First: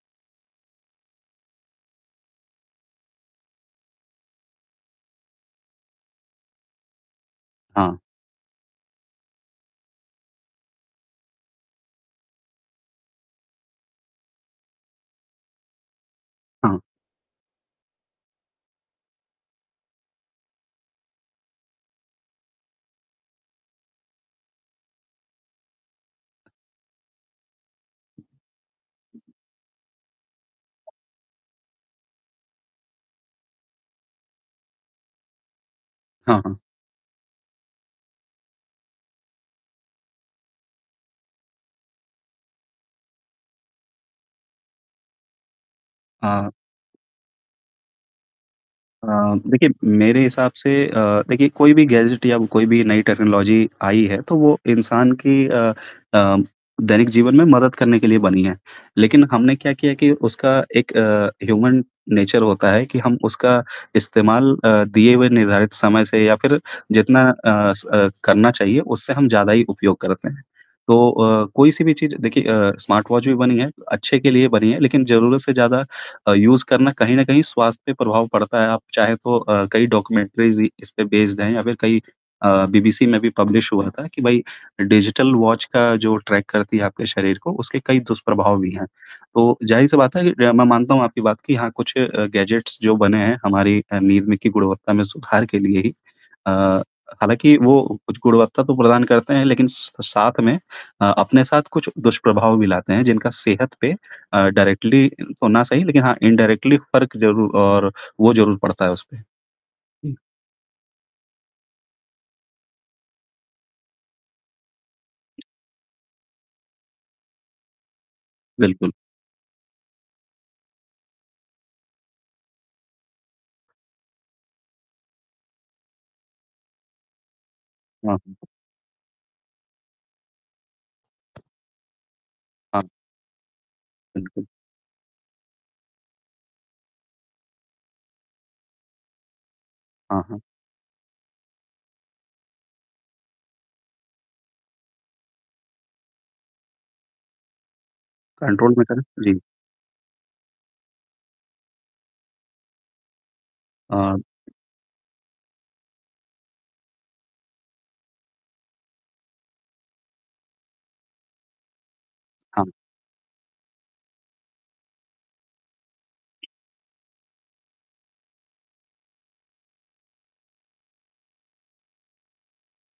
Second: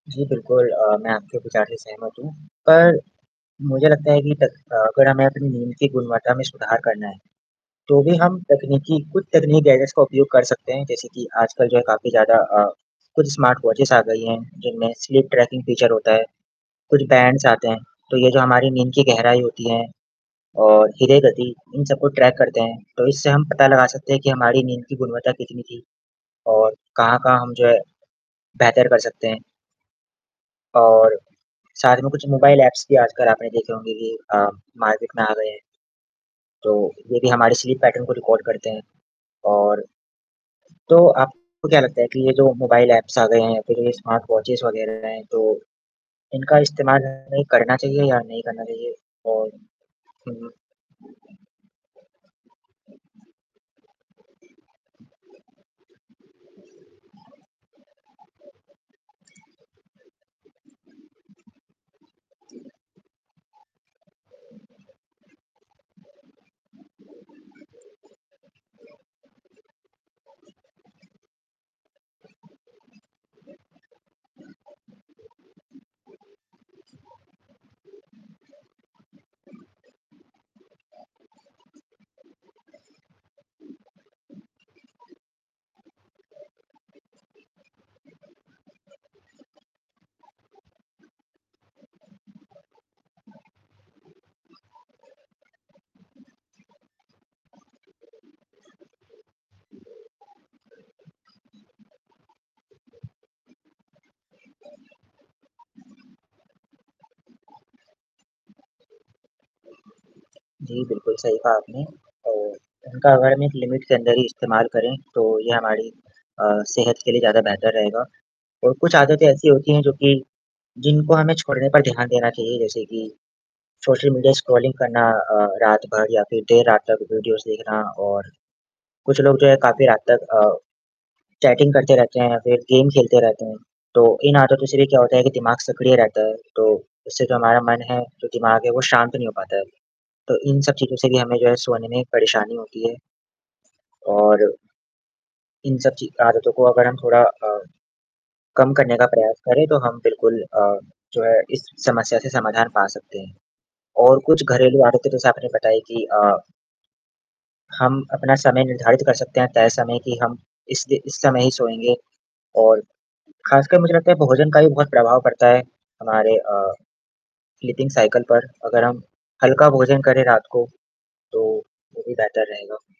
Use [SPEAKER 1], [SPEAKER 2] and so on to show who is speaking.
[SPEAKER 1] जी, बिल्कुल अ, मैं आपके विचार सहमत हूँ, पर, मुझे लगता है कि तक अ, अगर हमें अपनी नींद की गुणवत्ता में सुधार करना है,
[SPEAKER 2] हाँ।
[SPEAKER 1] तो भी हम तकनीकी कुछ तकनीकी गैजेट्स का उपयोग कर सकते हैं। जैसे कि, आजकल जो है काफ़ी ज़्यादा अ, कुछ स्मार्टवॉचेज़ आ गई हैं, जिनमें स्लीप ट्रैकिंग फीचर होता है।
[SPEAKER 2] हाँ।
[SPEAKER 1] कुछ बैंड्स आते हैं, तो ये जो हमारी नींद की गहराई होती है और ह्रदय गति, इन सबको ट्रैक करते हैं। तो इससे हम पता लगा सकते हैं कि हमारी नींद की गुणवत्ता कितनी थी, और कहाँ-कहाँ हम जो है, बेहतर कर सकते हैं। और, साथ में कुछ मोबाइल ऐप्स भी आजकल आपने देखे होंगे कि अ, मार्केट में आ गए हैं।
[SPEAKER 2] हाँ, हाँ।
[SPEAKER 1] तो, ये भी हमारे स्लीप पैटर्न को रिकॉर्ड करते हैं। और तो, आपको क्या लगता है कि, ये जो मोबाइल ऐप्स आ गए हैं या फिर ये स्मार्टवॉचेज़ वगैरह हैं तो,
[SPEAKER 2] हाँ।
[SPEAKER 1] इनका इस्तेमाल हमें करना चाहिए या नहीं करना चाहिए?
[SPEAKER 2] अ,
[SPEAKER 1] और
[SPEAKER 2] देखिए मेरे
[SPEAKER 1] हुँ, हुँ।
[SPEAKER 2] हिसाब से अ, देखिए कोई भी गैजेट या कोई भी नई टेक्नोलॉज़ी आई है, तो वो इंसान की अ अ, दैनिक जीवन में मदद करने के लिए बनी है। लेकिन हमने क्या किया है कि उसका एक अ, ह्यूमन नेचर होता है कि हम उसका इस्तेमाल अ, दिए हुए निर्धारित समय से या फिर जितना अ, स अ, करना चाहिए उससे हम ज़्यादा ही उपयोग करते हैं। तो अ, कोई-सी भी चीज़ देखिए अ, स्मार्टवॉच भी बनी है, अच्छे के लिए बनी है लेकिन ज़रूरत से ज़्यादा अ, यूज़ करना कहीं न कहीं स्वास्थ्य पर प्रभाव पड़ता है, आप चाहे तो अ, कई डॉक्यूमेंटरीज़ इ इस पे बेस्ड हैं या फिर कई अ, बीबीसी में भी पब्लिश हुआ था, कि भाई डिजिटल वॉच का जो ट्रैक करती है आपके शरीर को, उसके कई दुष्प्रभाव भी हैं। तो ज़ाहिर-सी बात है कि र मैं मानता हूँ आपकी बात कि हाँ, कुछ अ, गैजेट्स जो बने हैं, हमारी अ, नींद में की गुणवत्ता में सुधार के लिए ही अ, हालाँकि वो कुछ गुणवत्ता तो प्रदान करते हैं, लेकिन स साथ में अ, अपने साथ कुछ दुष्प्रभाव भी लाते हैं, जिनका सेहत पे अ, डायरेक्टली तो ना सही, लेकिन हाँ, इनडायरेक्टली फ़र्क ज़रूर और वो ज़रूर पड़ता है उसपे। हुँ।
[SPEAKER 1] जी, बिल्कुल सही कहा आपने अ, उनका अगर हम एक लिमिट के अंदर ही इस्तेमाल करें, तो ये हमारी अ, सेहत के लिए ज़्यादा बेहतर रहेगा और
[SPEAKER 2] बिल्कुल।
[SPEAKER 1] कुछ आदतें ऐसी होती हैं जो कि जिनको हमें छोड़ने पर ध्यान देना चाहिए, जैसे कि, सोशल मीडिया स्क्रॉलिंग करना अ, रात भर या फिर देर रात तक वीडियोज़ देखना।
[SPEAKER 2] हाँ,
[SPEAKER 1] और
[SPEAKER 2] हुँ।
[SPEAKER 1] कुछ लोग जो है काफ़ी रात तक अ, चैटिंग करते रहते हैं या फिर
[SPEAKER 2] हाँ।
[SPEAKER 1] गेम खेलते रहते हैं। तो इन
[SPEAKER 2] बिल्कुल।
[SPEAKER 1] आदतों से भी क्या होता है कि दिमाग सक्रिय रहता है, तो इससे जो हमारा मन है, जो दिमाग है वो शांत नहीं हो पाता है,
[SPEAKER 2] हाँ,
[SPEAKER 1] तो
[SPEAKER 2] हाँ।
[SPEAKER 1] इन सब चीज़ों से भी हमें जो है सोने में ही एक परेशानी होती है। और इन सब ची आदतों को अगर हम थोड़ा अ, कम
[SPEAKER 2] कंट्रोल में
[SPEAKER 1] करने
[SPEAKER 2] करें।
[SPEAKER 1] का प्रयास
[SPEAKER 2] जी।
[SPEAKER 1] करें, तो हम बिल्कुल अ, जो है इस समस्या से समाधान पा सकते हैं। और
[SPEAKER 2] हाँ।
[SPEAKER 1] कुछ घरेलू आदतें भी जैसा आपने बताया कि अ हम अपना समय निर्धारित कर सकते हैं, तय समय कि हम इस दे इस समय ही सोएँगे
[SPEAKER 2] हाँ।
[SPEAKER 1] और ख़ासकर मुझे लगता है भोजन का भी बहुत प्रभाव पड़ता है। हमारे अ, स्लीपिंग साइकिल पर, अगर हम हल्का भोजन करें रात को, तो वो भी बेहतर रहेगा।